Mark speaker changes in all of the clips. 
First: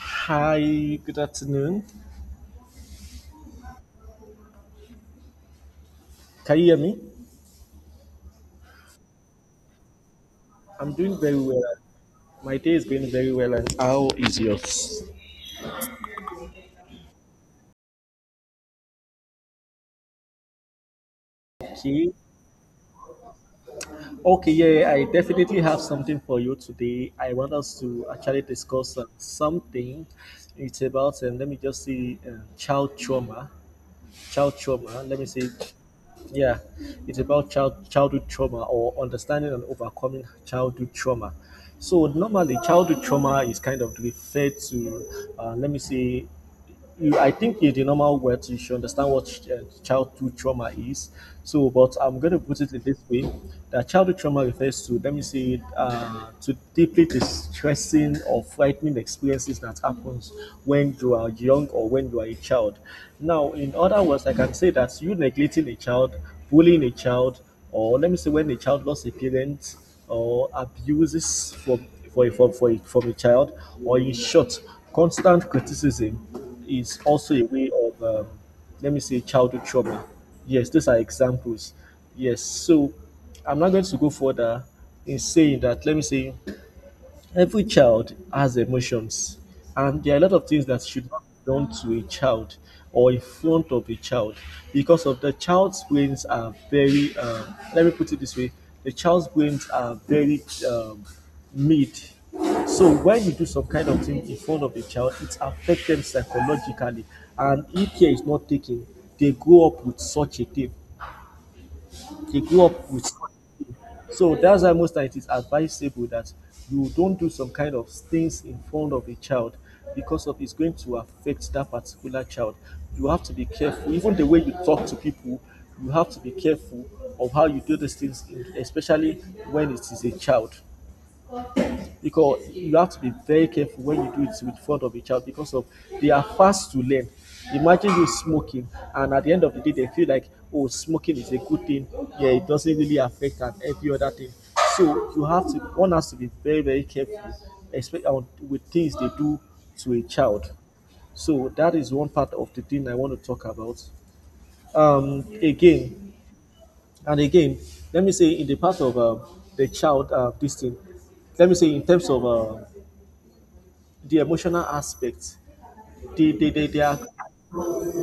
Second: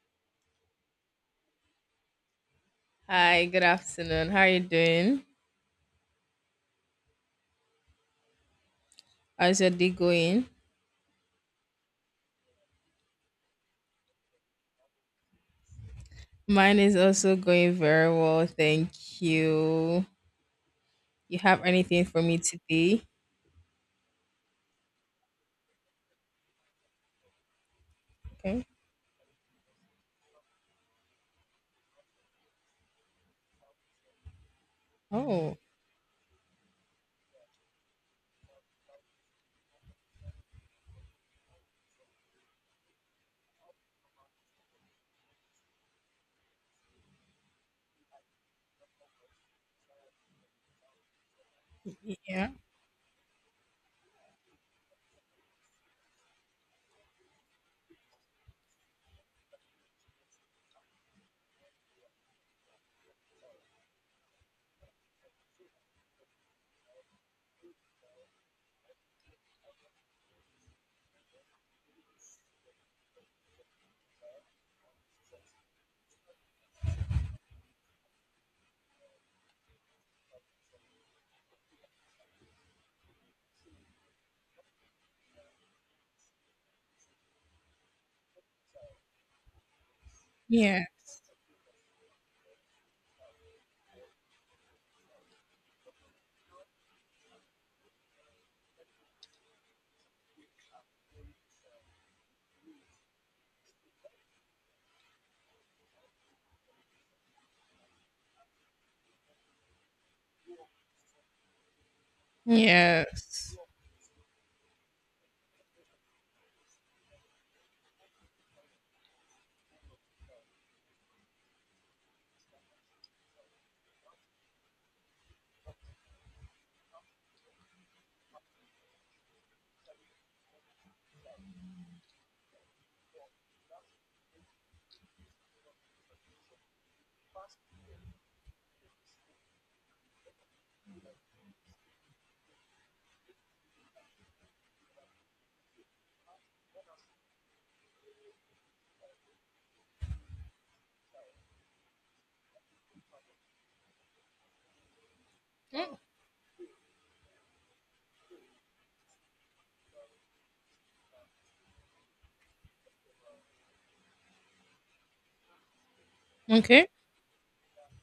Speaker 1: Hi, good afternoon.
Speaker 2: Hi, good afternoon. How are you doing?
Speaker 1: Can you hear me?
Speaker 2: How's your day going?
Speaker 1: I'm doing very well. My day is going very well. And how is yours?
Speaker 2: Mine is also going very well, thank you. You have anything
Speaker 1: Okay.
Speaker 2: for me today?
Speaker 1: Okay, yeah, I definitely have something for you today. I want us to actually
Speaker 2: Okay.
Speaker 1: discuss something. It's about, let me just see, child trauma. Child trauma. Let me see.
Speaker 2: Oh,
Speaker 1: Yeah, it's about childhood trauma or understanding and overcoming childhood trauma. So normally, childhood trauma is kind of referred to, let me see, I think it's the normal word you should understand what childhood trauma is. So, but I'm going to
Speaker 2: yeah,
Speaker 1: put it in this way that childhood trauma refers to, let me say, to deeply distressing or frightening experiences that happens when you are young or when you are a child. Now, in other words, I can say that you neglecting a child, bullying a child, or let me say when a child lost a parent or abuses from for from a child, or in short, constant criticism is also a way of, let me say, childhood trauma. Yes, those are examples. Yes, so I'm not going to go further in saying that, let me say, every child has emotions and there are a lot of things that
Speaker 2: yeah,
Speaker 1: should not be done to a child or in front of a child because of the child's brains are very let me put it this way, the child's brains are very um, mid. So when you do some kind of thing in front of a child, it affects them psychologically, and if care is not taken, they grow up with such a thing they grew up with.
Speaker 2: yes.
Speaker 1: So that's why most times it is advisable that you don't do some kind of things in front of a child because of it's going to affect that particular child. You have to be careful. Even the way you talk to people, you have to be careful of how you do these things, especially when it is a child, because you have to be very careful when you do it with front of a child because of they are fast to learn. Imagine you smoking, and at the end of the day, they feel like, oh, smoking is a good thing. Yeah, it doesn't really affect and every other thing. So you have to one has to be very careful, especially with things they do to a child. So that is one part of the thing I want to talk about. Um, again and again, Let me say in the part of the child this thing, let me say in terms of the emotional aspect, the they
Speaker 2: Okay,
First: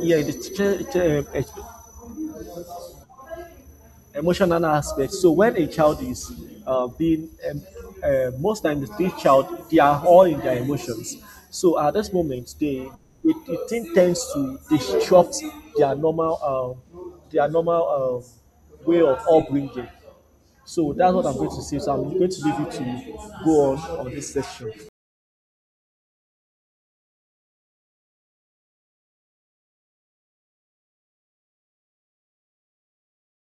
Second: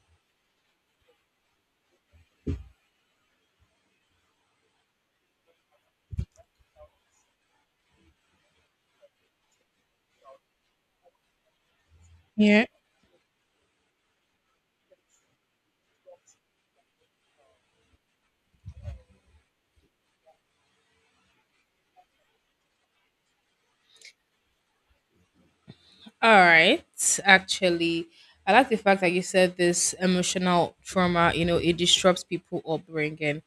Speaker 1: yeah, eh, emotional aspect. So when a child is being most times this child, they are all in their emotions. So at this moment,
Speaker 2: Yeah.
Speaker 1: they, it thing tends to disrupt their normal their normal way of upbringing. So that's what I'm going to say, so I'm going to leave you to go on this section.
Speaker 2: All right. Actually, I like the fact that you said this emotional trauma, you know, it disrupts people upbringing.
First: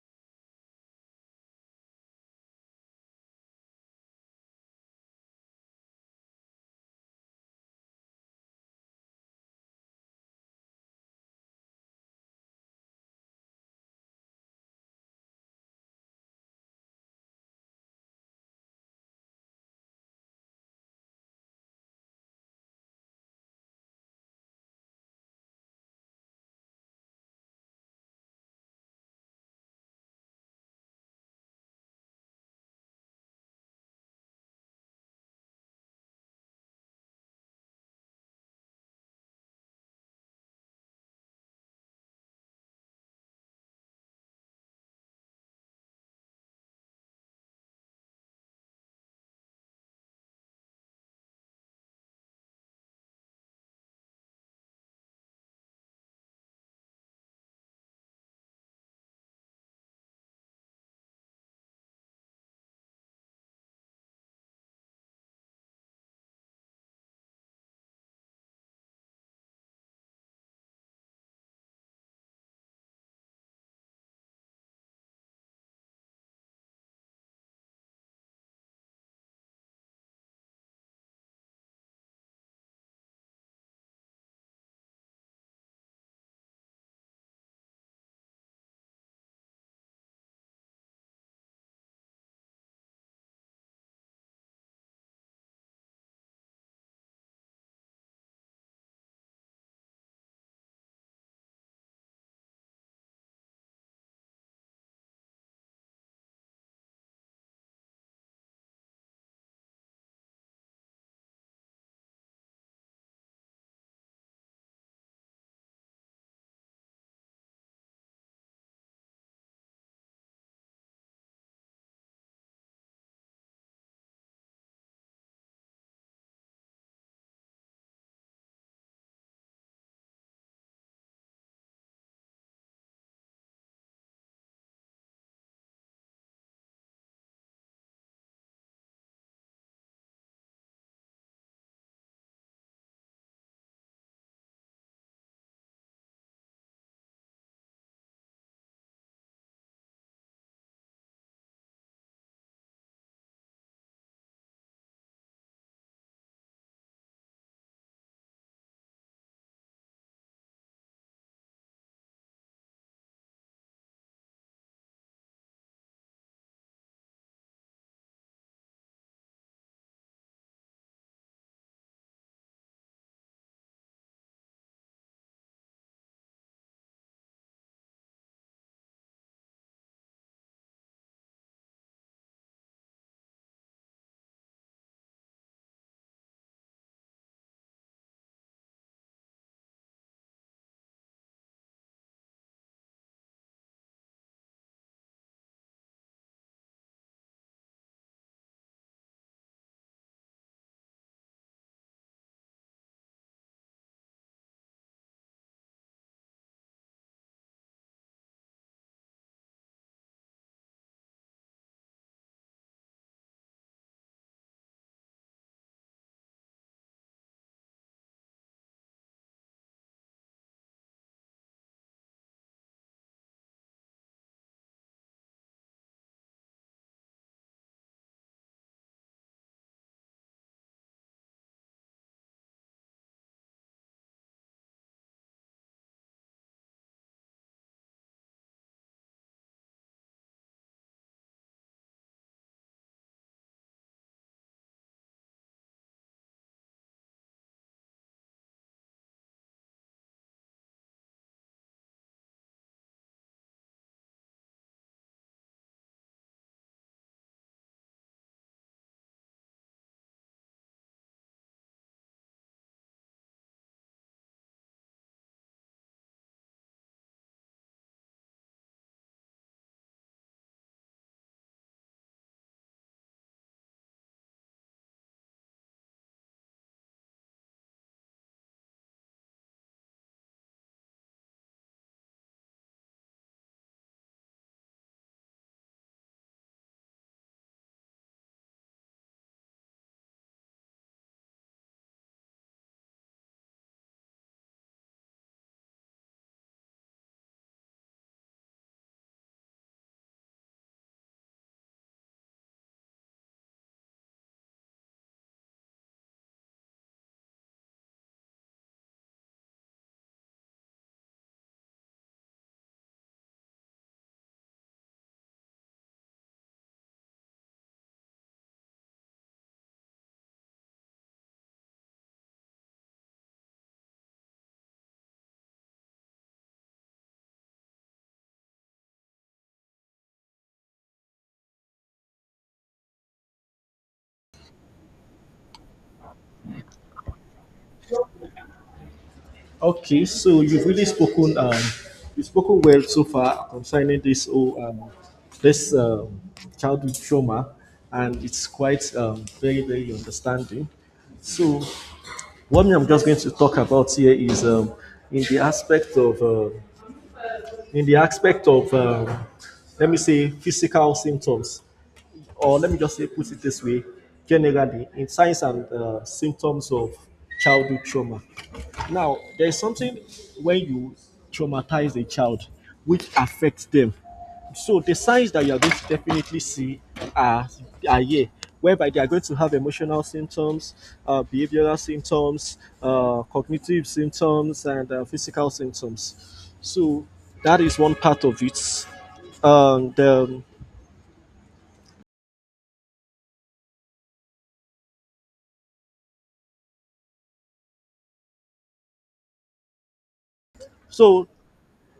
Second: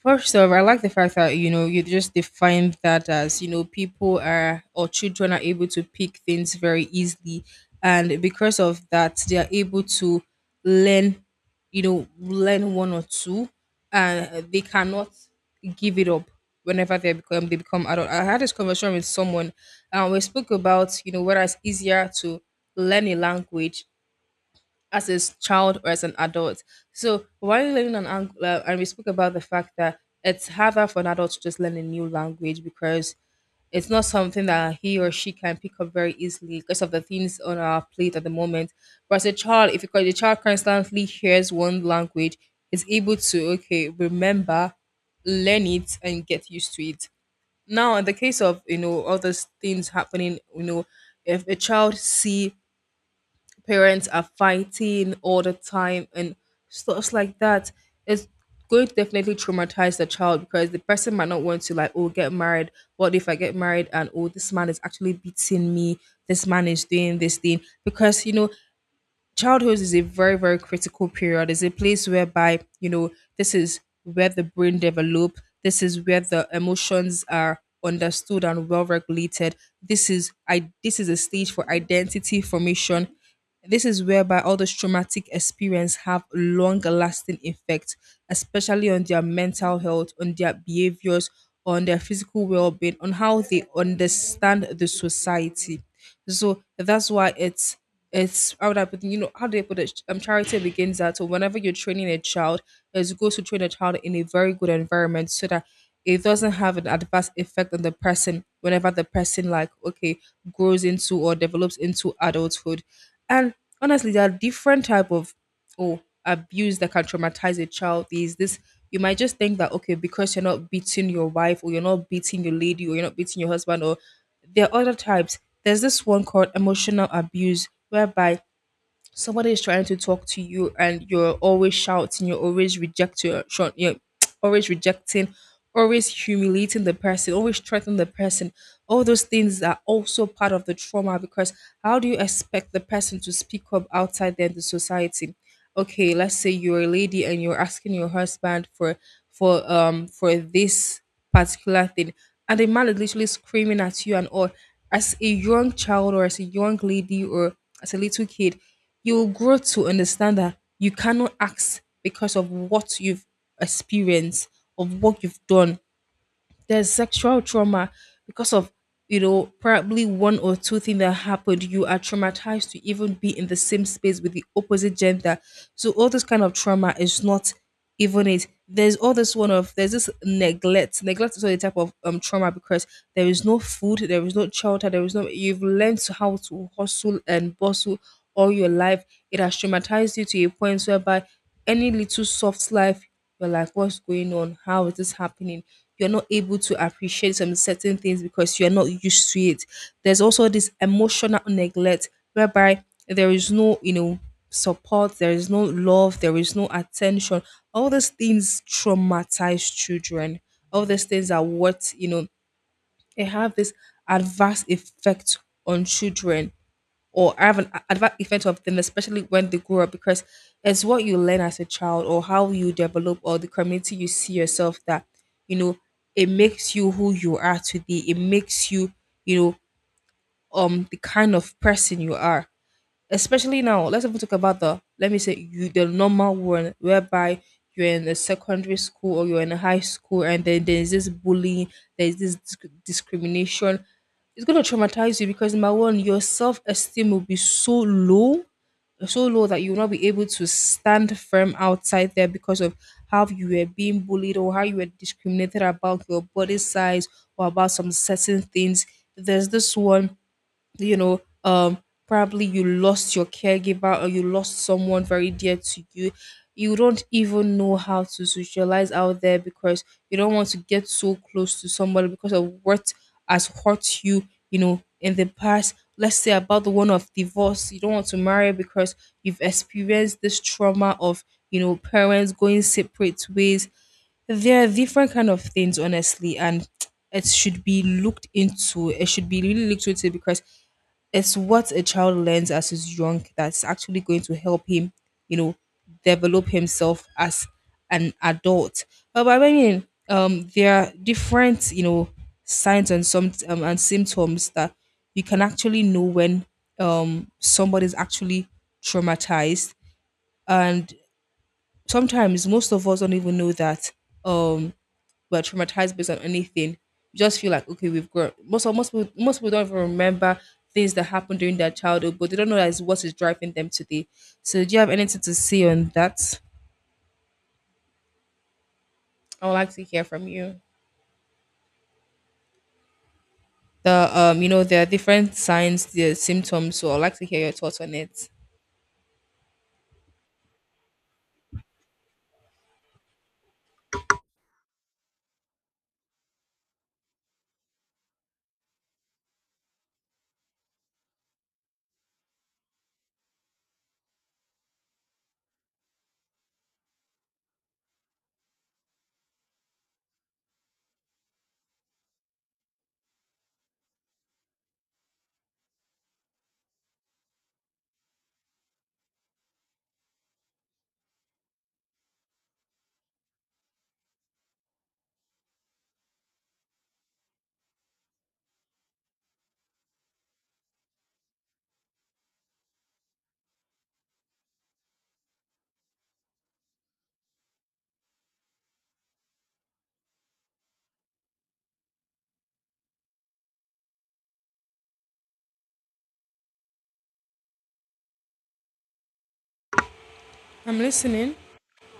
Speaker 2: First of all, I like the fact that, you know, you just defined that as, you know, people are or children are able to pick things very easily. And because of that, they are able to learn, you know, learn one or two, and they cannot give it up whenever they become adult. I had this conversation with someone, and we spoke about, you know, whether it's easier to learn a language as a child or as an adult. So while learning an Angular, and we spoke about the fact that it's harder for an adult to just learn a new language because it's not something that he or she can pick up very easily because of the things on our plate at the moment. But as a child, if you the child constantly hears one language, is able to okay remember, learn it, and get used to it. Now, in the case of, you know, all those things happening, you know, if a child see parents are fighting all the time and stuff like that, it's going to definitely traumatize the child because the person might not want to, like, oh, get married. What if I get married and, oh, this man is actually beating me? This man is doing this thing because, you know, childhood is a very very critical period. It's a place whereby, you know, this is where the brain develop. This is where the emotions are understood and well regulated. This is a stage for identity formation. This is whereby all those traumatic experience have long lasting effect, especially on their mental health, on their behaviors, on their physical well-being, on how they understand the society. So that's why it's how would I put, you know, how do I put it? Charity begins that. So whenever you're training a child, it's good to train a child in a very good environment so that it doesn't have an adverse effect on the person whenever the person like okay grows into or develops into adulthood. And honestly, there are different type of, oh, abuse that can traumatize a child. Is this you might just think that okay because you're not beating your wife or you're not beating your lady or you're not beating your husband, or there are other types. There's this one called emotional abuse, whereby somebody is trying to talk to you and you're always shouting, you're always reject your short, you're always rejecting, always humiliating the person, always threatening the person. All those things are also part of the trauma because how do you expect the person to speak up outside there in the society? Okay, let's say you're a lady and you're asking your husband for for this particular thing, and the man is literally screaming at you and all, as a young child or as a young lady or as a little kid, you will grow to understand that you cannot ask because of what you've experienced, of what you've done. There's sexual trauma because of, you know, probably one or two things that happened, you are traumatized to even be in the same space with the opposite gender. So all this kind of trauma is not even it there's all this one of there's this neglect. Neglect is all the type of trauma because there is no food, there is no shelter, there is no, you've learned to how to hustle and bustle all your life. It has traumatized you to a point whereby any little soft life you're like, what's going on? How is this happening? You're not able to appreciate some certain things because you're not used to it. There's also this emotional neglect whereby there is no, you know, support, there is no love, there is no attention. All these things traumatize children. All these things are what, you know, they have this adverse effect on children, or have an adverse effect of them, especially when they grow up, because it's what you learn as a child or how you develop or the community you see yourself that, you know, it makes you who you are today. It makes you, you know, the kind of person you are, especially now let's even talk about the let me say you the normal one whereby you're in a secondary school or you're in a high school and then there's this bullying, there's this discrimination. It's going to traumatize you because number one, your self-esteem will be so low, so low that you will not be able to stand firm outside there because of how you were being bullied or how you were discriminated about your body size or about some certain things. There's this one, you know, probably you lost your caregiver or you lost someone very dear to you. You don't even know how to socialize out there because you don't want to get so close to somebody because of what has hurt you, you know, in the past. Let's say about the one of divorce, you don't want to marry because you've experienced this trauma of, you know, parents going separate ways. There are different kind of things, honestly, and it should be looked into, it should be really looked into, because it's what a child learns as he's young that's actually going to help him, you know, develop himself as an adult. But I mean, there are different, you know, signs and some and symptoms that you can actually know when somebody's actually traumatized, and sometimes most of us don't even know that um we're traumatized based on anything. You just feel like okay, we've grown. Most people don't even remember things that happened during their childhood, but they don't know that is what is driving them today. So, do you have anything to say on that? I would like to hear from you. The you know, there are different signs, the symptoms. So, I'd like to hear your thoughts on it.
Speaker 1: Okay, so you've really spoken you've spoken well so far concerning this whole, this childhood trauma, and it's quite very understanding. So what I'm just going to talk about here is in the aspect of um in the aspect of, let me say, physical symptoms, or let me just say, put it this way, generally, in signs and symptoms of childhood trauma. Now, there is something when you traumatize a child which affects them. So the signs that you are going to definitely see are, are here, whereby they are going to have emotional symptoms, behavioral symptoms, cognitive symptoms, and physical symptoms. So that is one part of it. And
Speaker 2: I'm
Speaker 1: so
Speaker 2: listening.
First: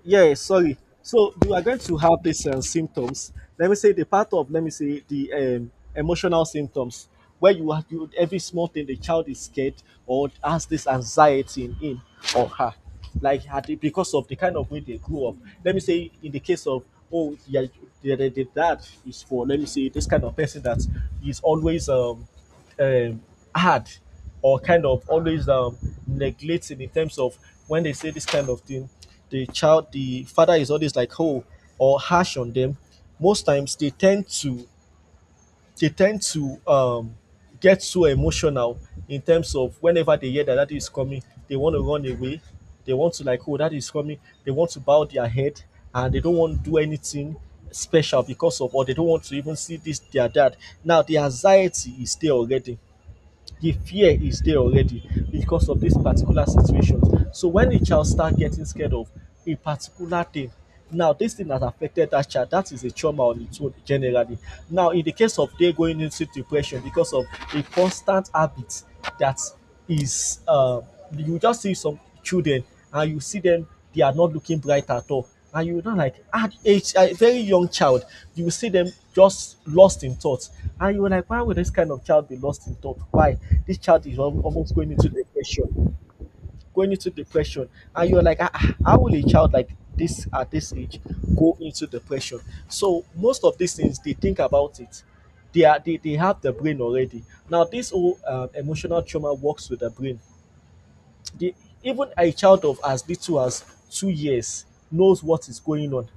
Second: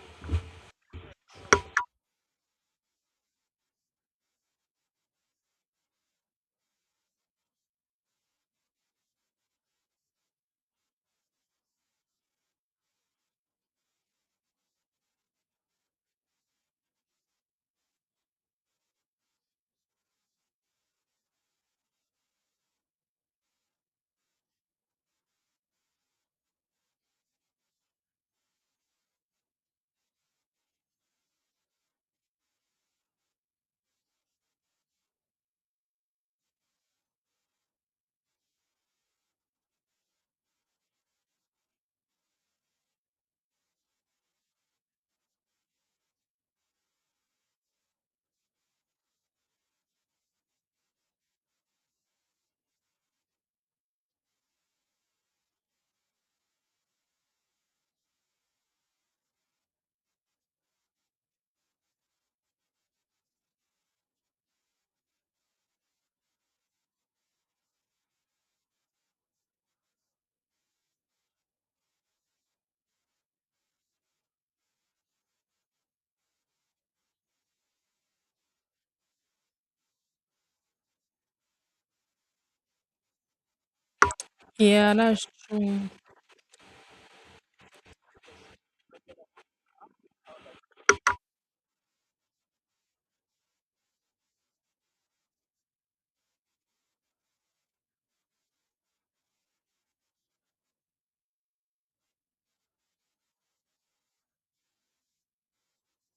Speaker 1: yeah, sorry, so you are going to have these symptoms. Let me say the part of, let me say, the emotional symptoms, where you have you, every small thing the child is scared or has this anxiety in him or her, like because of the kind of way they grew up. Let me say in the case of, oh yeah, the dad is, for let me say, this kind of person that is always um, hard or kind of always neglecting, in terms of when they say this kind of thing, the father is always like oh or harsh on them. Most times they tend to, they tend to um, get so emotional, in terms of whenever they hear that that is coming, they want to run away. They want to like, oh, that is coming. They want to bow their head and they don't want to do anything special because of, or they don't want to even see this their dad. Now the anxiety is there already, the fear is there already, because of this particular situation. So when the child start getting scared of a particular thing, now this thing has affected that child. That is a trauma on its own generally. Now in the case of they going into depression because of a constant habit that is you just see some children and you see them, they are not looking bright at all, and you know, like at age, a very young child, you see them just lost in thought, and you are like, why would this kind of child be lost in thought? Why, this child is almost going
Speaker 2: Yeah,
Speaker 1: into
Speaker 2: that's true.
Speaker 1: depression, going into depression, and you're like, ah, ah, how will a child like this at this age go into depression? So most of these things, they think about it, they have the brain already. Now this whole emotional trauma works with the brain. The, Even a child of as little as 2 years knows what is going on.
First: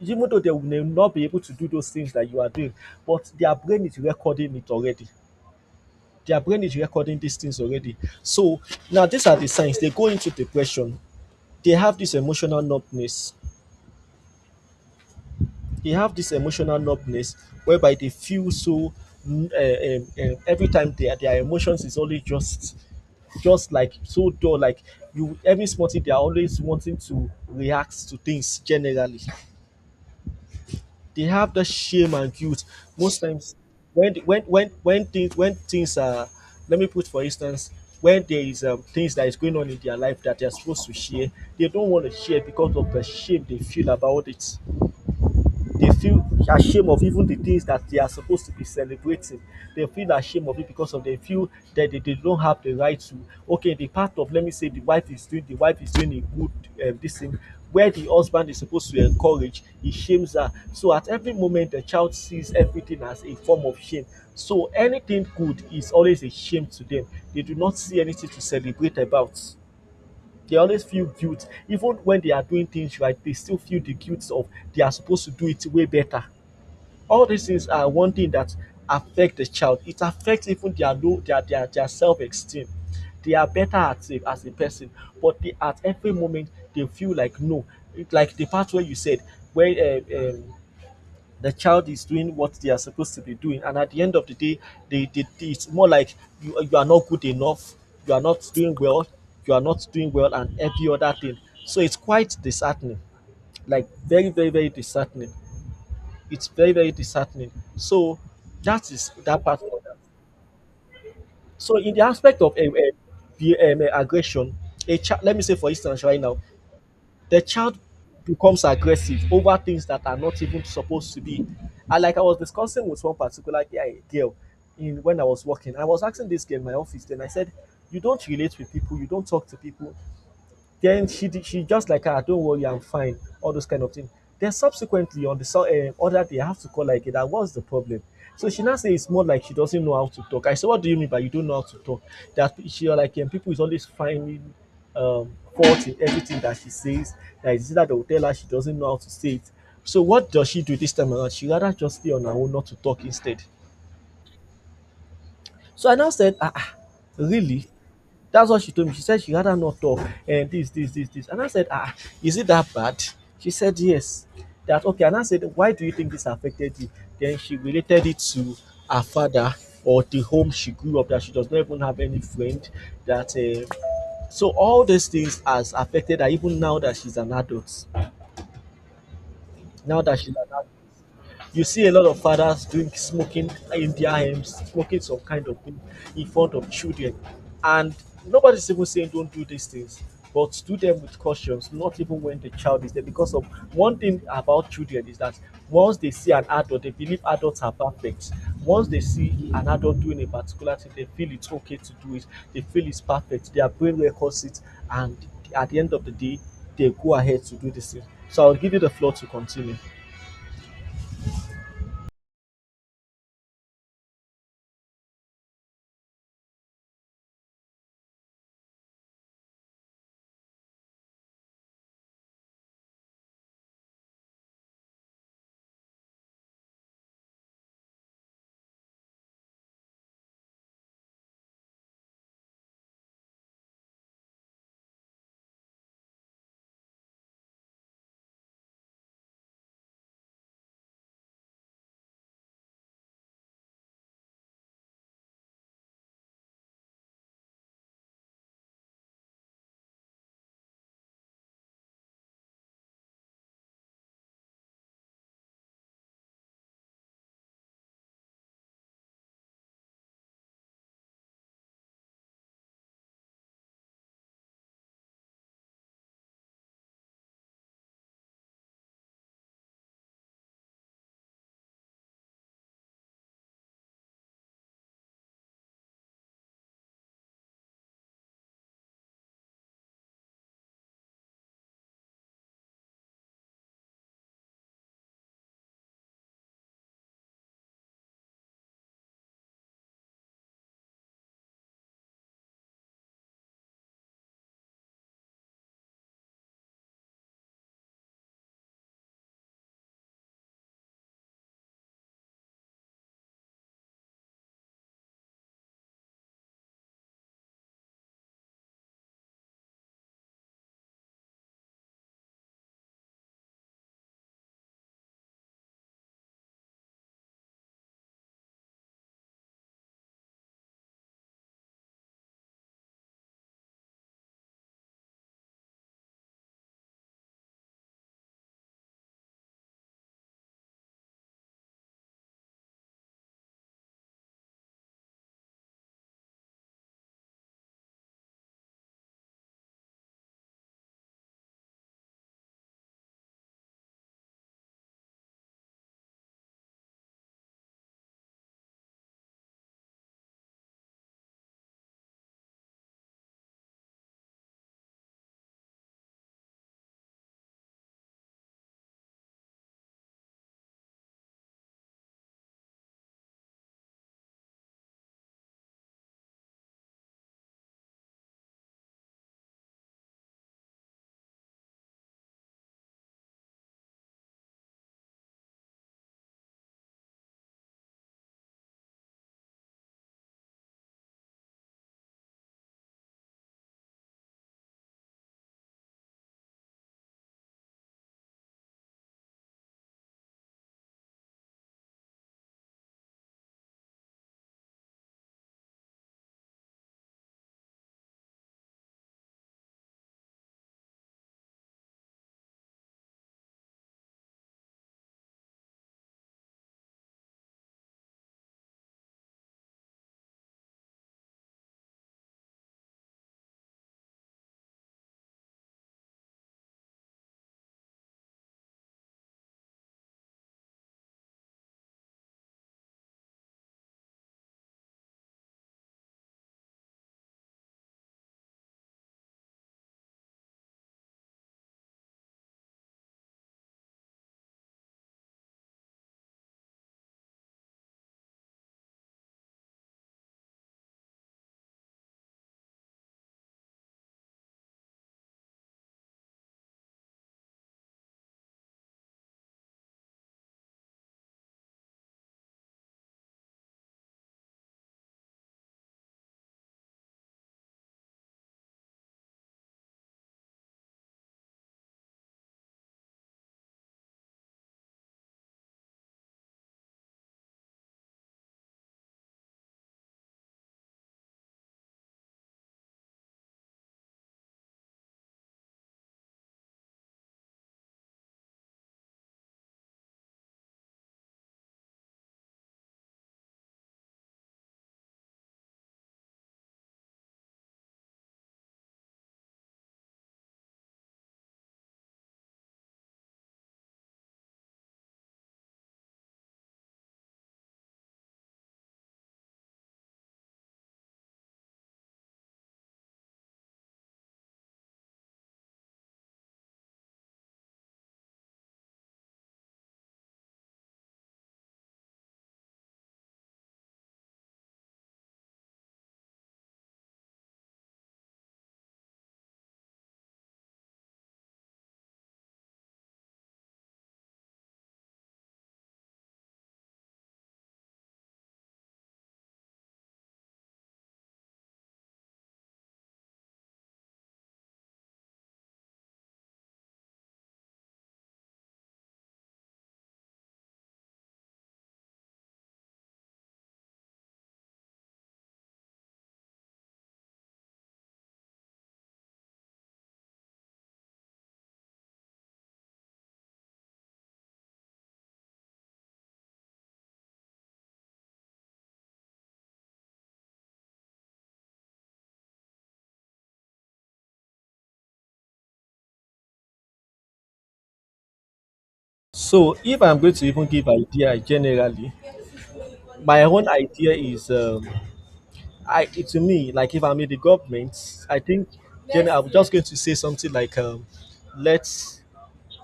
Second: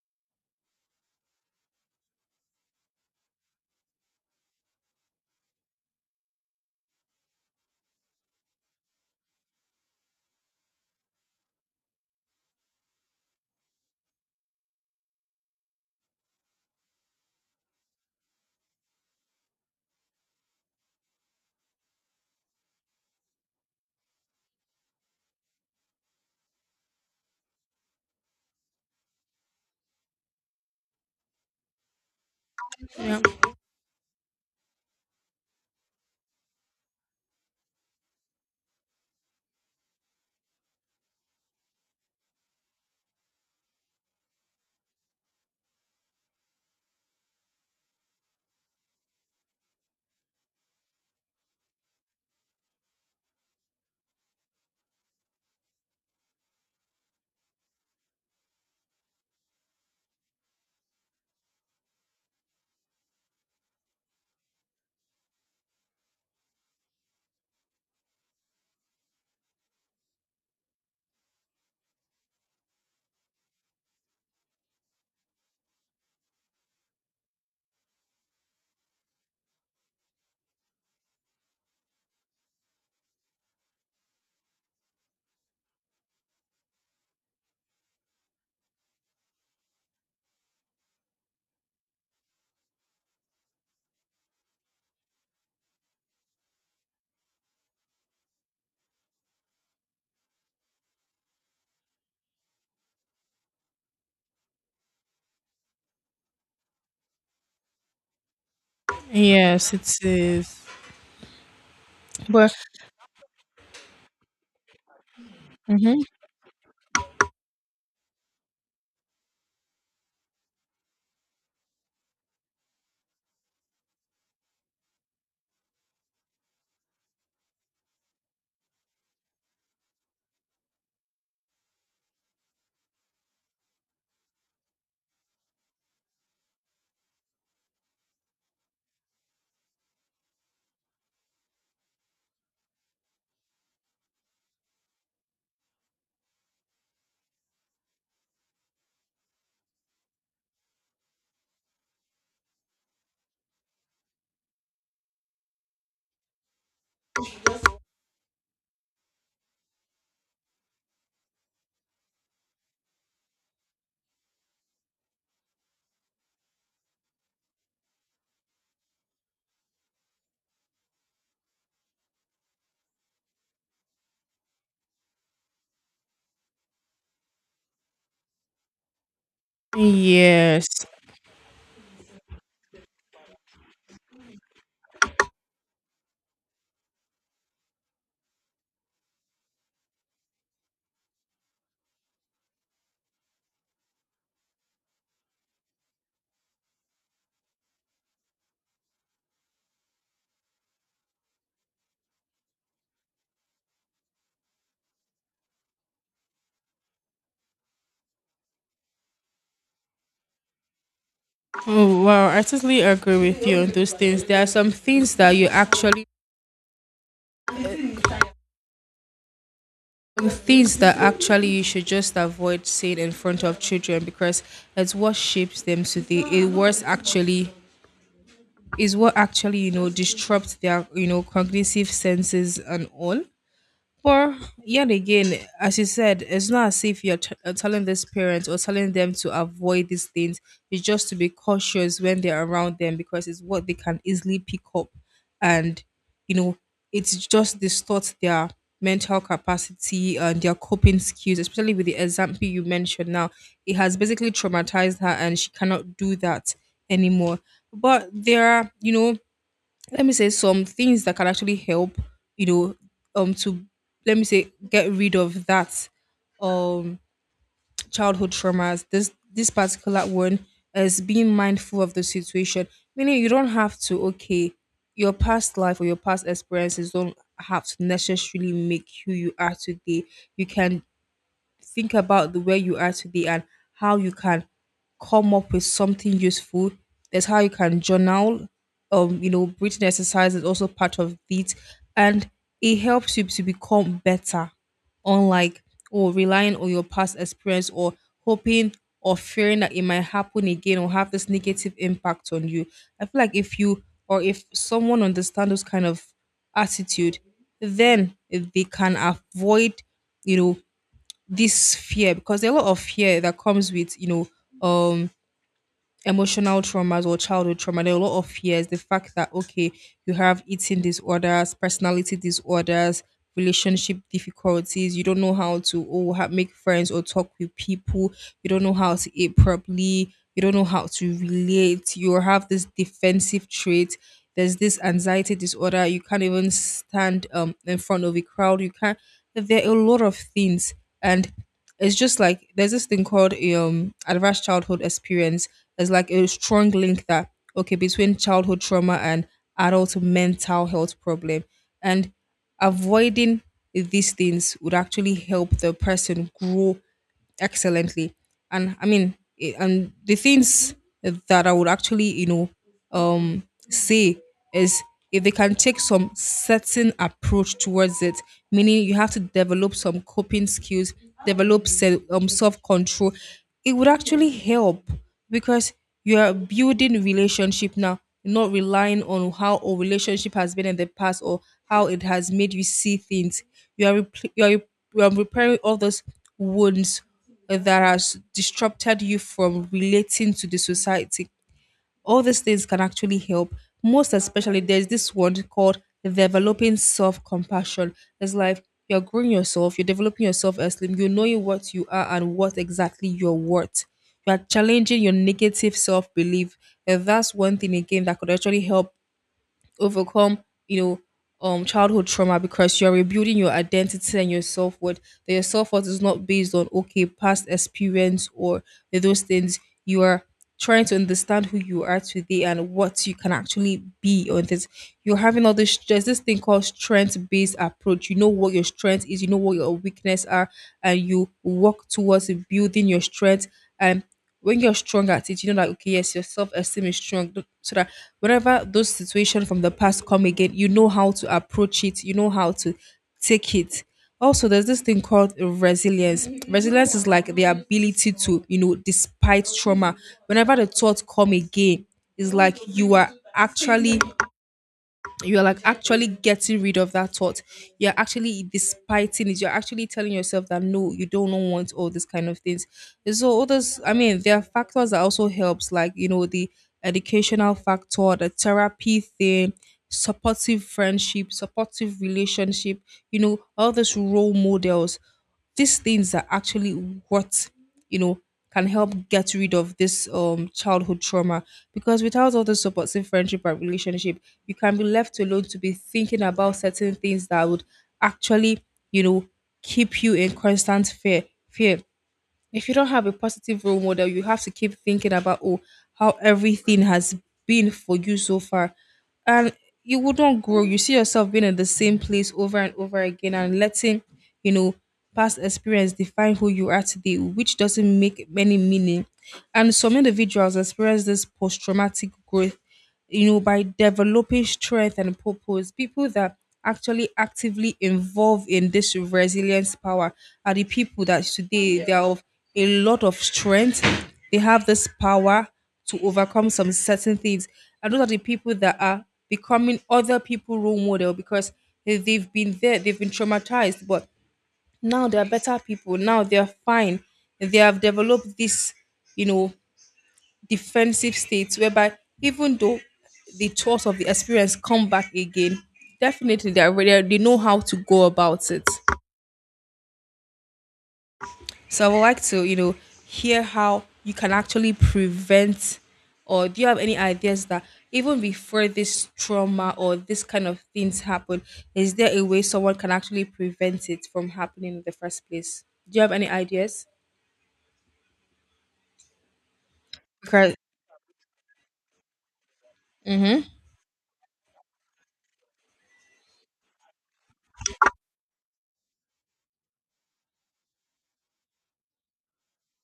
Speaker 1: Even though they may not be able to do those things that you are doing, but their brain is recording it already. Their brain is recording these things already. So now these are the signs. They go into depression. They have this emotional numbness. They have this emotional numbness whereby they feel so every time their emotions is only just like so dull. Like you, every small thing, they are always wanting to react to things generally. They have the shame and guilt most times, when things, when things are, let me put for instance, when there is things that is going on in their life that they are supposed to share, they don't want to share because of the shame they feel about it. They feel ashamed of even the things that they are supposed to be celebrating. They feel ashamed of it because of they feel that they don't have the right to. Okay, the part of, let me say, the wife is doing a good this thing, where the husband is supposed to encourage, he shames her. So at every moment, the child sees everything as a form of shame. So anything good is always a shame to them. They do not see anything to celebrate about. They always feel guilt. Even when they are doing things right, they still feel the guilt of they are supposed to do it way better. All these things are one thing that affect the child. It affects even their low, their self-esteem. They are better at it as a person, but they, at every moment, they feel like no. It, like the part where you said where the child is doing what they are supposed to be doing and at the end of the day, it's more like you are not good enough, you are not doing well, you are not doing well, and every other thing. So it's quite disheartening, like very disheartening, it's very disheartening. So that is that part of
Speaker 2: Yes, it
Speaker 1: that.
Speaker 2: is.
Speaker 1: So in the aspect
Speaker 2: But
Speaker 1: of the aggression, a child, let me say for
Speaker 2: hmm.
Speaker 1: instance right now, the child becomes aggressive over things that are not even supposed to be. And like I was discussing with one particular girl in when I was working, I was asking this girl in my office, then I said, you don't relate with people, you don't talk to people. Then she just like, ah, don't worry, I'm fine. All those kind of things. Then subsequently on the other day, I have to call like that. What's the problem? So she now says it's more like she doesn't know how to talk. I said, what do you mean by you don't know how to talk? That she was like, and people is always finding fault in everything that she says. That is that they will tell her she doesn't know how to say it. So what does she do this time around? She rather just stay on her own, not to talk instead. So I now said, ah, ah, really? That's what she told me. She said she'd rather not talk and this, this, this, this. And I said, ah, is it that bad? She said, yes. That okay. And I said, why do you think this affected you? Then she related it to her father or the home she grew up that she does not even have any friend. That So all these things has affected her even now that she's an adult. Now that she's an adult.
Speaker 2: Yes.
Speaker 1: You see a lot of fathers doing smoking in their homes, smoking some kind of thing in front of children, and nobody's even saying don't do these things. But do them with cautions, not even when the child is there. Because of one thing about children is that once they see an adult, they believe adults are perfect. Once they see an adult doing a particular thing, they feel it's okay to do it. They feel it's perfect. Their brain records it, and at the end of the day, they go ahead to do this thing. So I'll give you the floor to continue.
Speaker 2: Oh, wow. I totally agree with you on those things. There are some things that you actually, some things that actually you should just avoid saying in front of children because it's what shapes them today. It was actually is what actually, you know, disrupts their, you know, cognitive senses and all. Well, yet again, as you said, it's not as if you're telling this parent or telling them to avoid these things. It's just to be cautious when they're around them because it's what they can easily pick up, and, you know, it's just distorts their mental capacity and their coping skills, especially with the example you mentioned. Now, it has basically traumatized her, and she cannot do that anymore. But there are, you know, let me say some things that can actually help, you know, to let me say get rid of that um childhood traumas. This particular one is being mindful of the situation, meaning you don't have to okay your past life or your past experiences don't have to necessarily make who you are today. You can think about the where you are today and how you can come up with something useful. That's how you can journal. You know, breathing exercise is also part of it, and it helps you to become better. Unlike or relying on your past experience or hoping or fearing that it might happen again or have this negative impact on you. I feel like if you or if someone understands those kind of attitude, then they can avoid, you know, this fear, because there are a lot of fear that comes with, you know, um emotional traumas or childhood trauma. There are a lot of fears, the fact that okay you have eating disorders, personality disorders, relationship difficulties, you don't know how to, make friends or talk with people, you don't know how to eat properly, you don't know how to relate, you have this defensive trait, there's this anxiety disorder, you can't even stand in front of a crowd, you can't, there are a lot of things. And it's just like there's this thing called adverse childhood experience. It's like a strong link that, okay, between childhood trauma and adult mental health problem, and avoiding these things would actually help the person grow excellently. and i mean and the things that I would actually um say is, if they can take some certain approach towards it, meaning you have to develop some coping skills, develop self-control, it would actually help because you are building relationship now, not relying on how a relationship has been in the past or how it has made you see things. You are repl you are, you are repairing all those wounds that has disrupted you from relating to the society. All these things can actually help. Most especially, there's this one called developing self compassion. It's like you're growing yourself, you're developing yourself as Slim, you're knowing what you are and what exactly you're worth. You are challenging your negative self belief. And that's one thing again that could actually help overcome, you know, childhood trauma, because you're rebuilding your identity and your self worth. That your self worth is not based on, okay, past experience or those things. You are trying to understand who you are today and what you can actually be on this. You're having all this, there's this thing called strength based approach. You know what your strength is. You know what your weakness are, and you work towards building your strength. And when you're strong at it, you know that, okay, yes, your self esteem is strong, so that whenever those situations from the past come again, you know how to approach it, you know how to take it. Also, there's this thing called resilience. Resilience is like the ability to, you know, despite trauma, whenever the thought come again, it's like you are actually, you're like actually getting rid of that thought, you're actually despiting it, you're actually telling yourself that no, you don't want all these kind of things. And so others, there are factors that also helps, like, you know, the educational factor, the therapy thing, supportive friendship, supportive relationship, you know, all those role models. These things are actually what, you know, can help get rid of this childhood trauma, because without all the supportive friendship and relationship, you can be left alone to be thinking about certain things that would actually, you know, keep you in constant fear. Fear. If you don't have a positive role model, you have to keep thinking about, oh, how everything has been for you so far, and you will not grow. You see yourself being in the same place over and over again, and letting, you know, past experience define who you are today, which doesn't make any meaning. And some individuals experience this post traumatic growth, you know, by developing strength and purpose. People that actually actively involved in this resilience power are the people that today they are of a lot of strength. They have this power to overcome some certain things. And those are the people that are becoming other people role model because they've been there, they've been traumatized, but now they're better people. Now they're fine. They have developed this, you know, defensive states, whereby even though the thoughts of the experience come back again, definitely they are ready, they know how to go about it. So I would like to, you know, hear how you can actually prevent, or do you have any ideas that even before this trauma or this kind of things happen, is there a way someone can actually prevent it from happening in the first place? Do you have any ideas?
Speaker 1: So if I'm going to
Speaker 2: Because,
Speaker 1: even give idea generally,
Speaker 2: mm-hmm.
Speaker 1: my own idea is I, to me, like if I'm in the government, I think then I'm just going to say something like, let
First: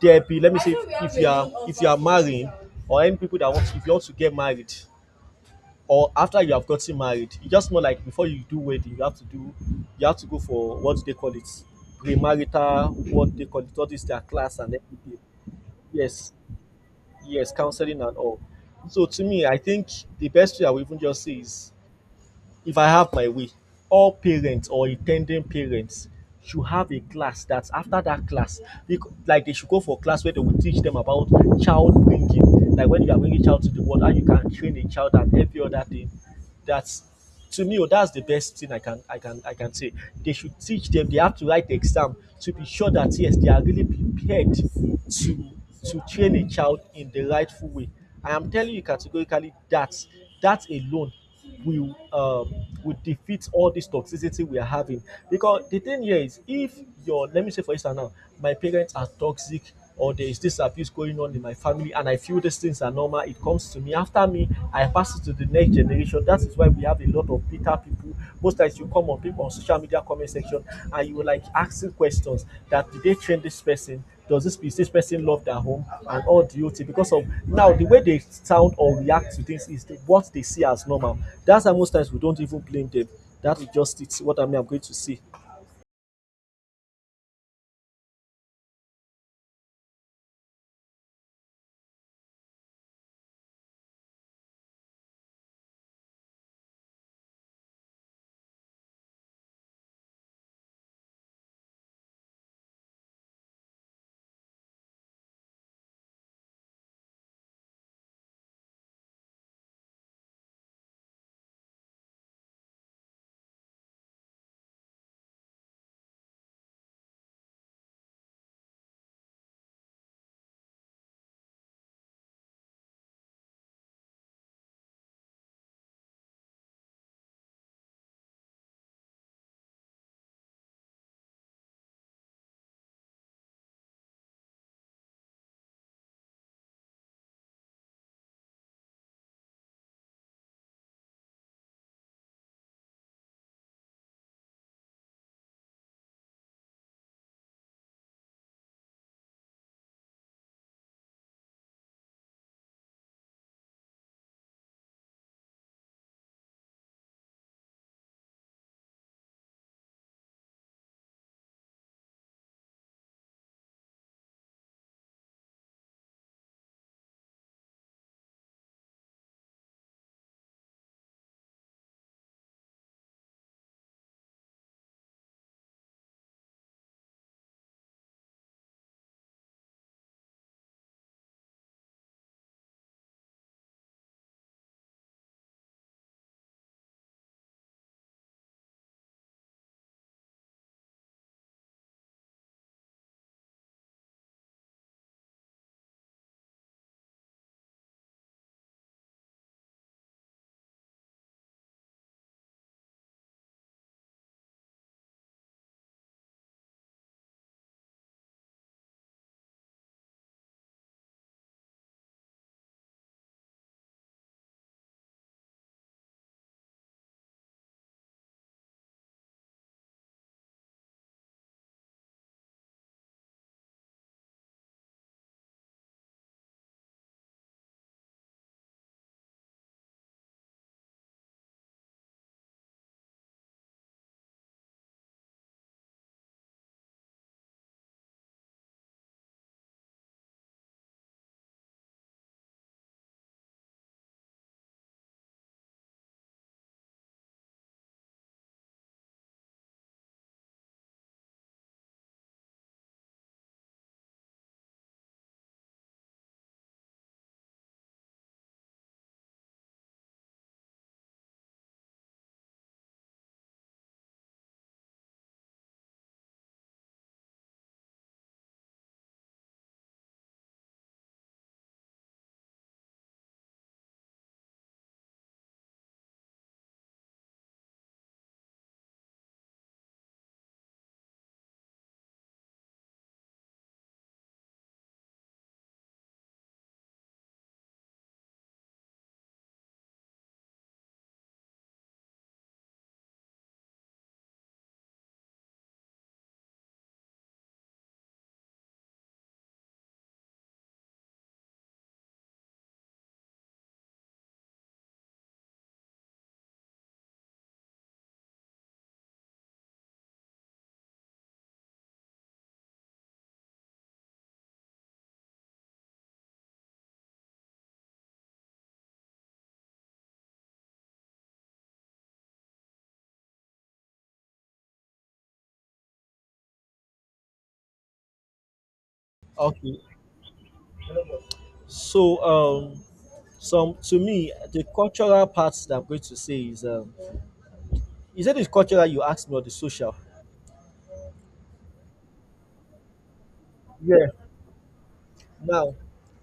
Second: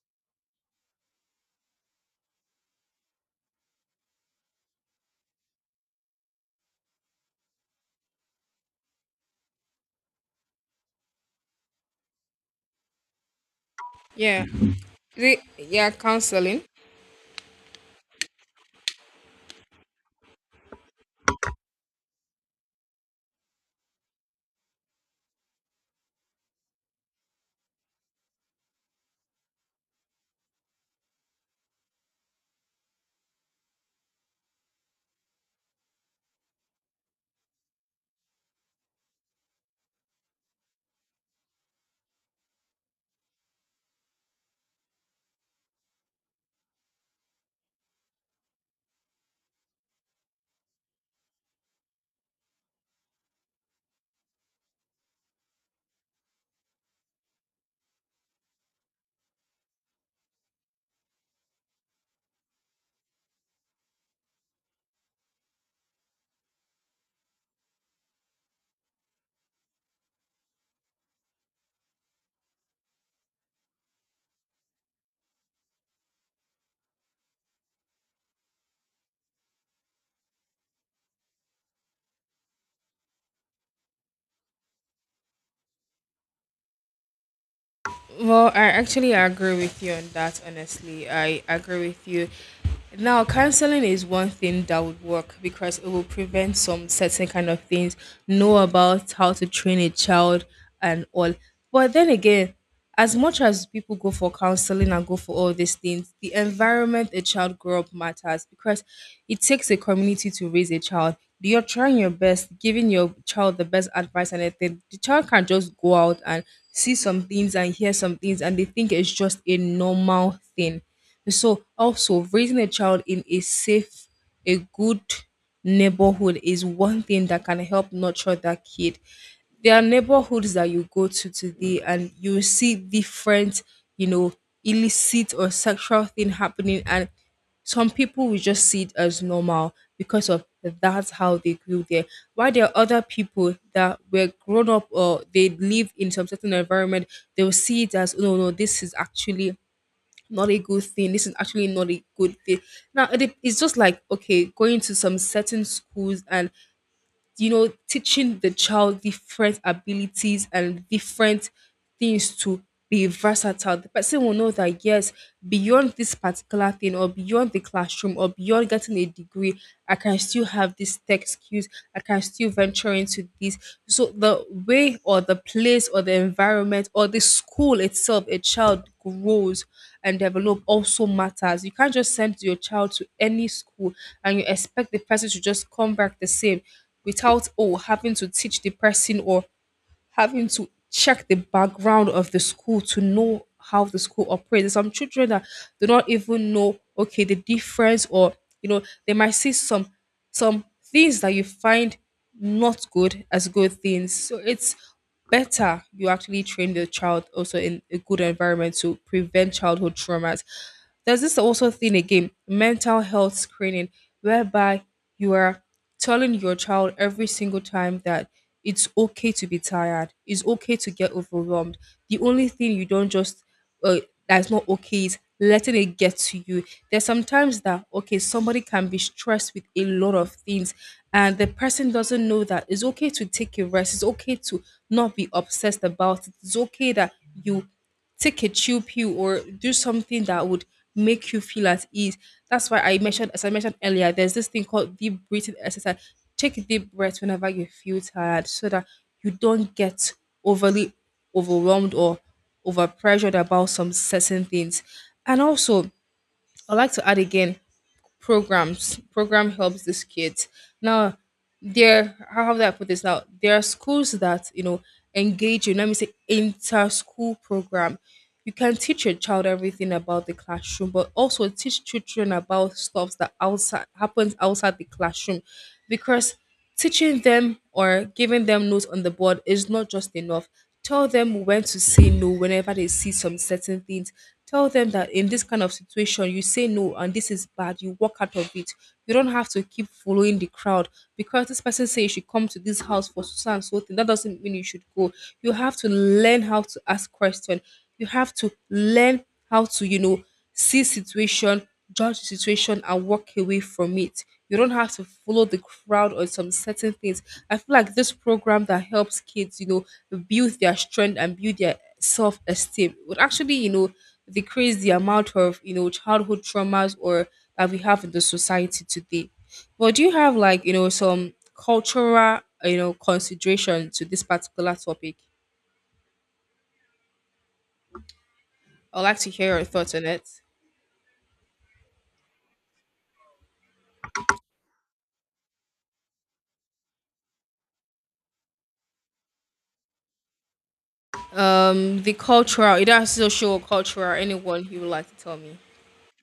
Speaker 1: there be, let me say, if you are, if you are marrying or any people that want, if you want to get married or after you have gotten married, it's just more like before you do wedding you have to do, you have to go for, what do they call it? Premarital, what they call it, all this their
Speaker 2: Yeah,
Speaker 1: class and everything.
Speaker 2: yeah,
Speaker 1: Yes.
Speaker 2: counseling.
Speaker 1: Yes, counseling and all. So to me, I think the best way I would even just say is, if I have my way, all parents or in ten ding parents should have a class that after that class bec- like they should go for class where they will teach them about child bringing. Like when you are bringing child to the world, how you can train a child and every other thing. That's to me, oh, that's the best thing I can say. They should teach them. They have to write the exam to be sure that yes, they are really prepared to train a child in the rightful way. I am telling you categorically that that alone we um will defeat all this toxicity we are having. Because the thing here is, if your, let me say for instance now, my parents are toxic or there is this abuse going on in my family and I feel these things are normal, it comes to me. After me, I pass it to the next generation. That is why we have a lot of bitter people. Most times you come on people on social media comment section and you like asking questions that, did they train this person? Does this, is this person love their home and all the OT, because of now the way they sound or react to things is the, what they see as normal. That's how most times we don't even blame them. That is just it's what I mean, I'm going to say.
Speaker 2: Well, I actually agree with you on that, honestly. I agree with you. Now, counseling is one thing that would work because it will prevent some certain kind of things, know about how to train a child and all. But then again, as much as people go for counseling and go for all these things, the environment a child grow up matters, because it takes a community to raise a child. You're trying your best, giving your child the best advice and everything. The child can't just go out and see some things and hear some things and they think it's just a normal thing. So also raising a child in a safe, a good neighborhood is one thing that can help nurture that kid. There are neighborhoods that you go to today and you see different, you know, illicit or sexual thing happening, and some people will just see it as normal because of that's how they grew there. While there are other people that were grown up or they live in some certain environment, they will see it as, no, no, this is actually not a good thing. This is actually not a good thing. Now it's just like, okay, going to some certain schools and, you know, teaching the child different abilities and different things to be versatile. The person will know that, yes, beyond this particular thing, or beyond the classroom, or beyond getting a degree, I can still have this tech skills, I can still venture into this. So the way, or the place, or the environment, or the school itself, a child grows and develop also matters. You can't just send your child to any school and you expect the person to just come back the same without having to teach the person or having to check the background of the school to know how the school operates. There's some children that do not even know, okay, the difference, or, you know, they might see some things that you find not good as good things. So it's better you actually train the child also in a good environment to prevent childhood traumas. There's this also thing again, mental health screening, whereby you are telling your child every single time that it's okay to be tired, it's okay to get overwhelmed. The only thing you don't just, uh, that's not okay, is letting it get to you. There's sometimes that, okay, somebody can be stressed with a lot of things, and the person doesn't know that it's okay to take a rest. It's okay to not be obsessed about it. It's okay that you take a chill pill or do something that would make you feel at ease. That's why I mentioned, as I mentioned earlier, there's this thing called deep breathing exercise. Take a deep breath whenever you feel tired so that you don't get overly overwhelmed or overpressured about some certain things. And also, I'd like to add again, programs program helps these kids now. There, how do I put this now, there are schools that, you know, engage you, let me say, inter-school program. You can teach your child everything about the classroom, but also teach children about stuff that outside happens outside the classroom, because teaching them or giving them notes on the board is not just enough. Tell them when to say no whenever they see some certain things. Tell them that in this kind of situation, you say no and this is bad. You walk out of it. You don't have to keep following the crowd because this person says you should come to this house for so and so thing. That doesn't mean you should go. You have to learn how to ask questions. You have to learn how to, you know, see situation, judge the situation and walk away from it. You don't have to follow the crowd on some certain things. I feel like this program that helps kids, you know, build their strength and build their self esteem would actually, you know, decrease the amount of, you know, childhood traumas or that we have in the society today. But do you have like, you know, some cultural, you know, consideration to this particular topic? I'd like to hear your
Speaker 1: Okay.
Speaker 2: thoughts on it.
Speaker 1: So some, to me, the cultural parts that I'm going to say is, is it the cultural you asked me or the social?
Speaker 2: The cultural, either social or
Speaker 1: Yeah.
Speaker 2: cultural, anyone you would like to tell me.
Speaker 1: Now,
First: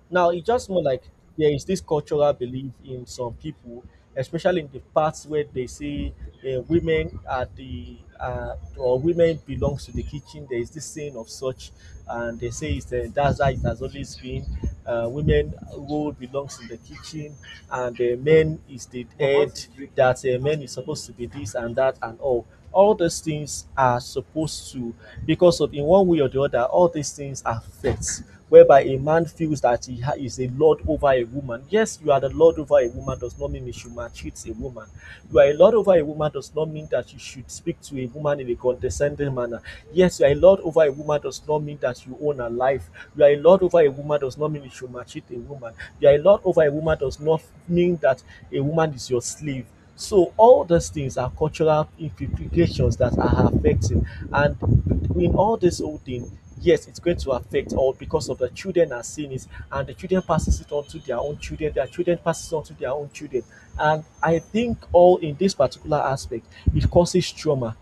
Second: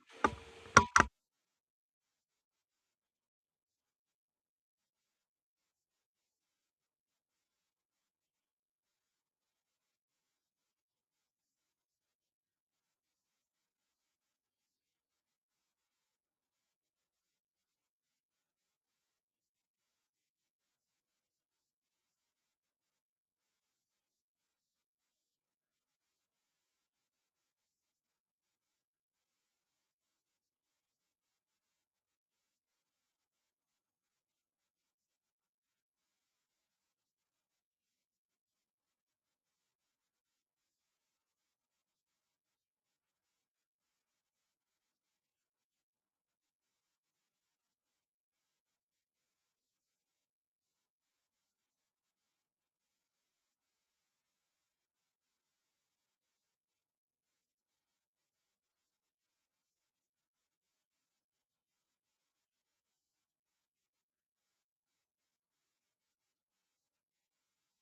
Speaker 1: now it's just more like there is this cultural belief in some people, especially in the parts where they say, women are the or women belongs to the kitchen, there is this saying of such, and they say it's, that's how it has always been. Women role belongs in the kitchen and the men is the head, that men is supposed to be this and that and all those things are supposed to, because of in one way or the other all these things affect, whereby a man feels that he is a lord over a woman. Yes, you are the lord over a woman does not mean you should maltreat a woman. You are a lord over a woman does not mean that you should speak to a woman in a condescending manner. Yes, you are a lord over a woman does not mean that you own her life. You are a lord over a woman does not mean you should maltreat a woman. You are a lord over a woman does not mean that a woman is your slave. So all these things are cultural implications that are affecting, and in all this whole thing, yes, it's going to affect all because of the children are seeing it, and the children passes it on to their own children, their children passes it on to their own children. And I think all in this particular aspect, it causes trauma.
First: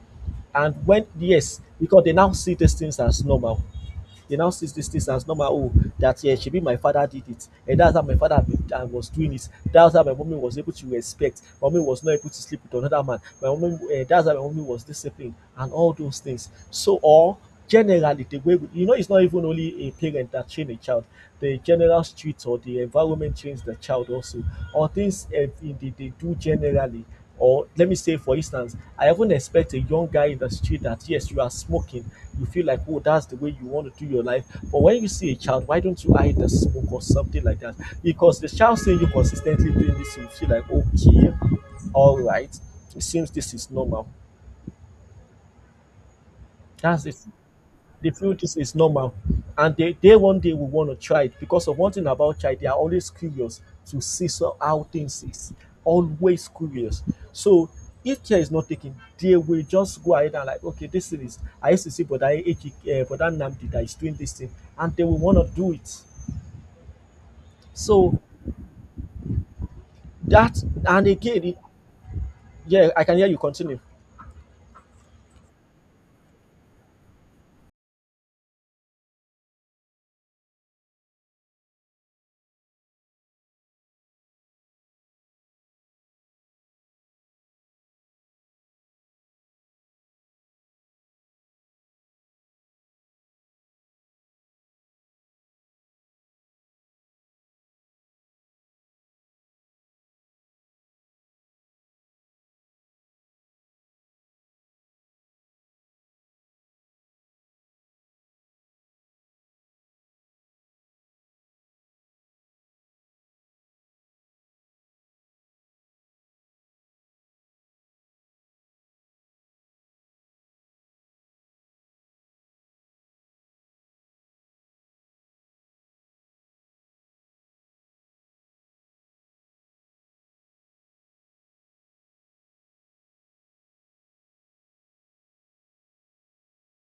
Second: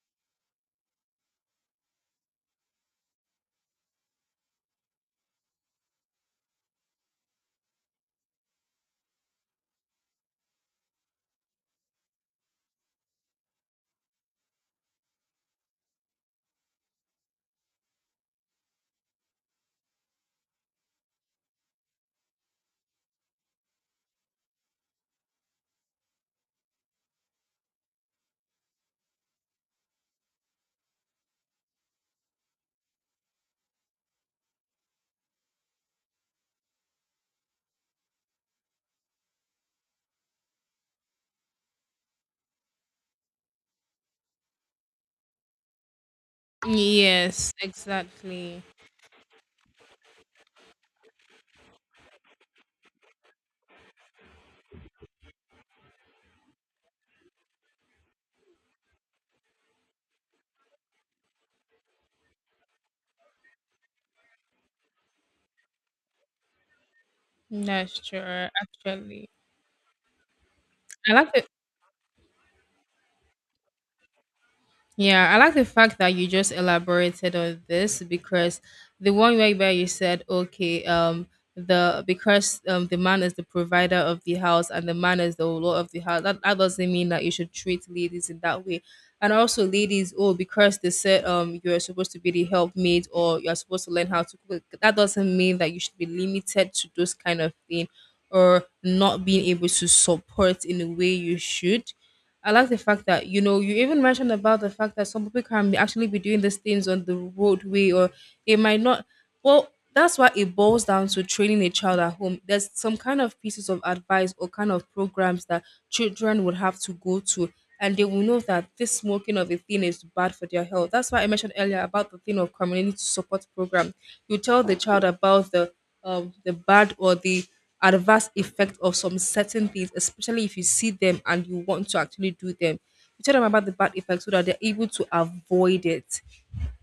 Speaker 1: And when, yes, because they now see these things as normal. They now sees these things as normal. Oh, that yeah, she be my father did it, and that's how my father be, was doing it. That's how my mommy was able to respect. My mommy was not able to sleep with another man. My mommy, that's how my mommy was disciplined, and all those things. So, or generally the way we, you know it's not even only a parent that train a child, the general street or the environment trains the child also, or things they do generally. Or let me say, for instance, I even expect a young guy in the street that yes, you are smoking. You feel like, oh, that's the way you want to do your life. But when you see a child, why don't you hide the smoke or something like that? Because the child seeing you consistently doing this, you feel like, okay, all right, it seems this is normal. That's it.
Speaker 2: Yes,
Speaker 1: They feel this
Speaker 2: exactly.
Speaker 1: is normal and they one day will want to try it because of one thing about child, they are always curious to see so how things is. Always curious. So if care is not taken, they will just go ahead and like, okay, this thing is I used to see Brother Ejike, Brother Nnamdi that is doing this thing, and they will want to do it.
Speaker 2: That's
Speaker 1: So
Speaker 2: true. Actually,
Speaker 1: that and
Speaker 2: I like
Speaker 1: again,
Speaker 2: the
Speaker 1: it, yeah, I can hear you continue.
Speaker 2: yeah, I like the fact that you just elaborated on this, because the one way where you said, okay, the because the man is the provider of the house and the man is the lord of the house. That doesn't mean that you should treat ladies in that way. And also, ladies, oh, because they said you are supposed to be the helpmate or you are supposed to learn how to cook. That doesn't mean that you should be limited to those kind of thing, or not being able to support in the way you should. I like the fact that, you know, you even mentioned about the fact that some people actually be doing these things on the roadway, or they might not. Well, that's why it boils down to training a child at home. There's some kind of pieces of advice or kind of programs that children would have to go to, and they will know that this smoking of a thing is bad for their health. That's why I mentioned earlier about the thing of community support program. You tell the child about the bad or the adverse effect of some certain things, especially if you see them and you want to actually do them. You tell them about the bad effects so that they're able to avoid it,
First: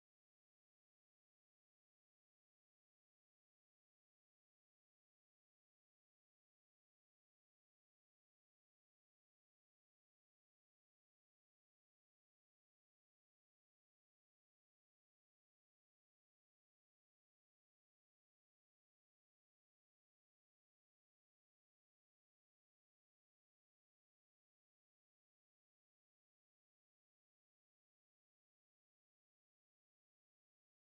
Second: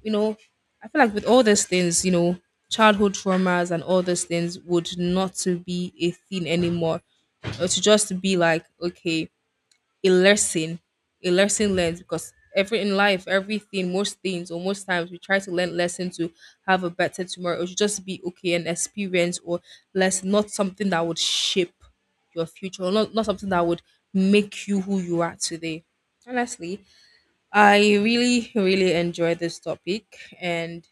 Speaker 2: you know. I feel like with all these things, you know, childhood traumas and all these things would not to be a thing anymore. Or to just be like, okay, a lesson, a lesson learned. Because every in life, everything, most things or most times we try to learn lesson to have a better tomorrow. It should just be okay, an experience or less, not something that would shape your future, or not, not something that would make you who you are today. Honestly, I really, really enjoy this topic, and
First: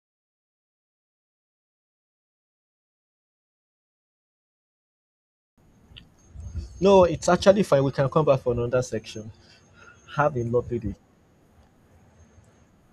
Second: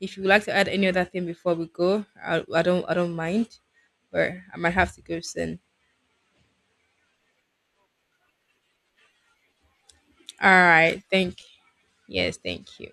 Speaker 2: if you would like to add any other thing before we go, I don't mind, but I might have to go soon.
Speaker 1: No, it's actually fine. We can come back for another section. Have a
Speaker 2: All
Speaker 1: lovely day.
Speaker 2: right, yes, thank you.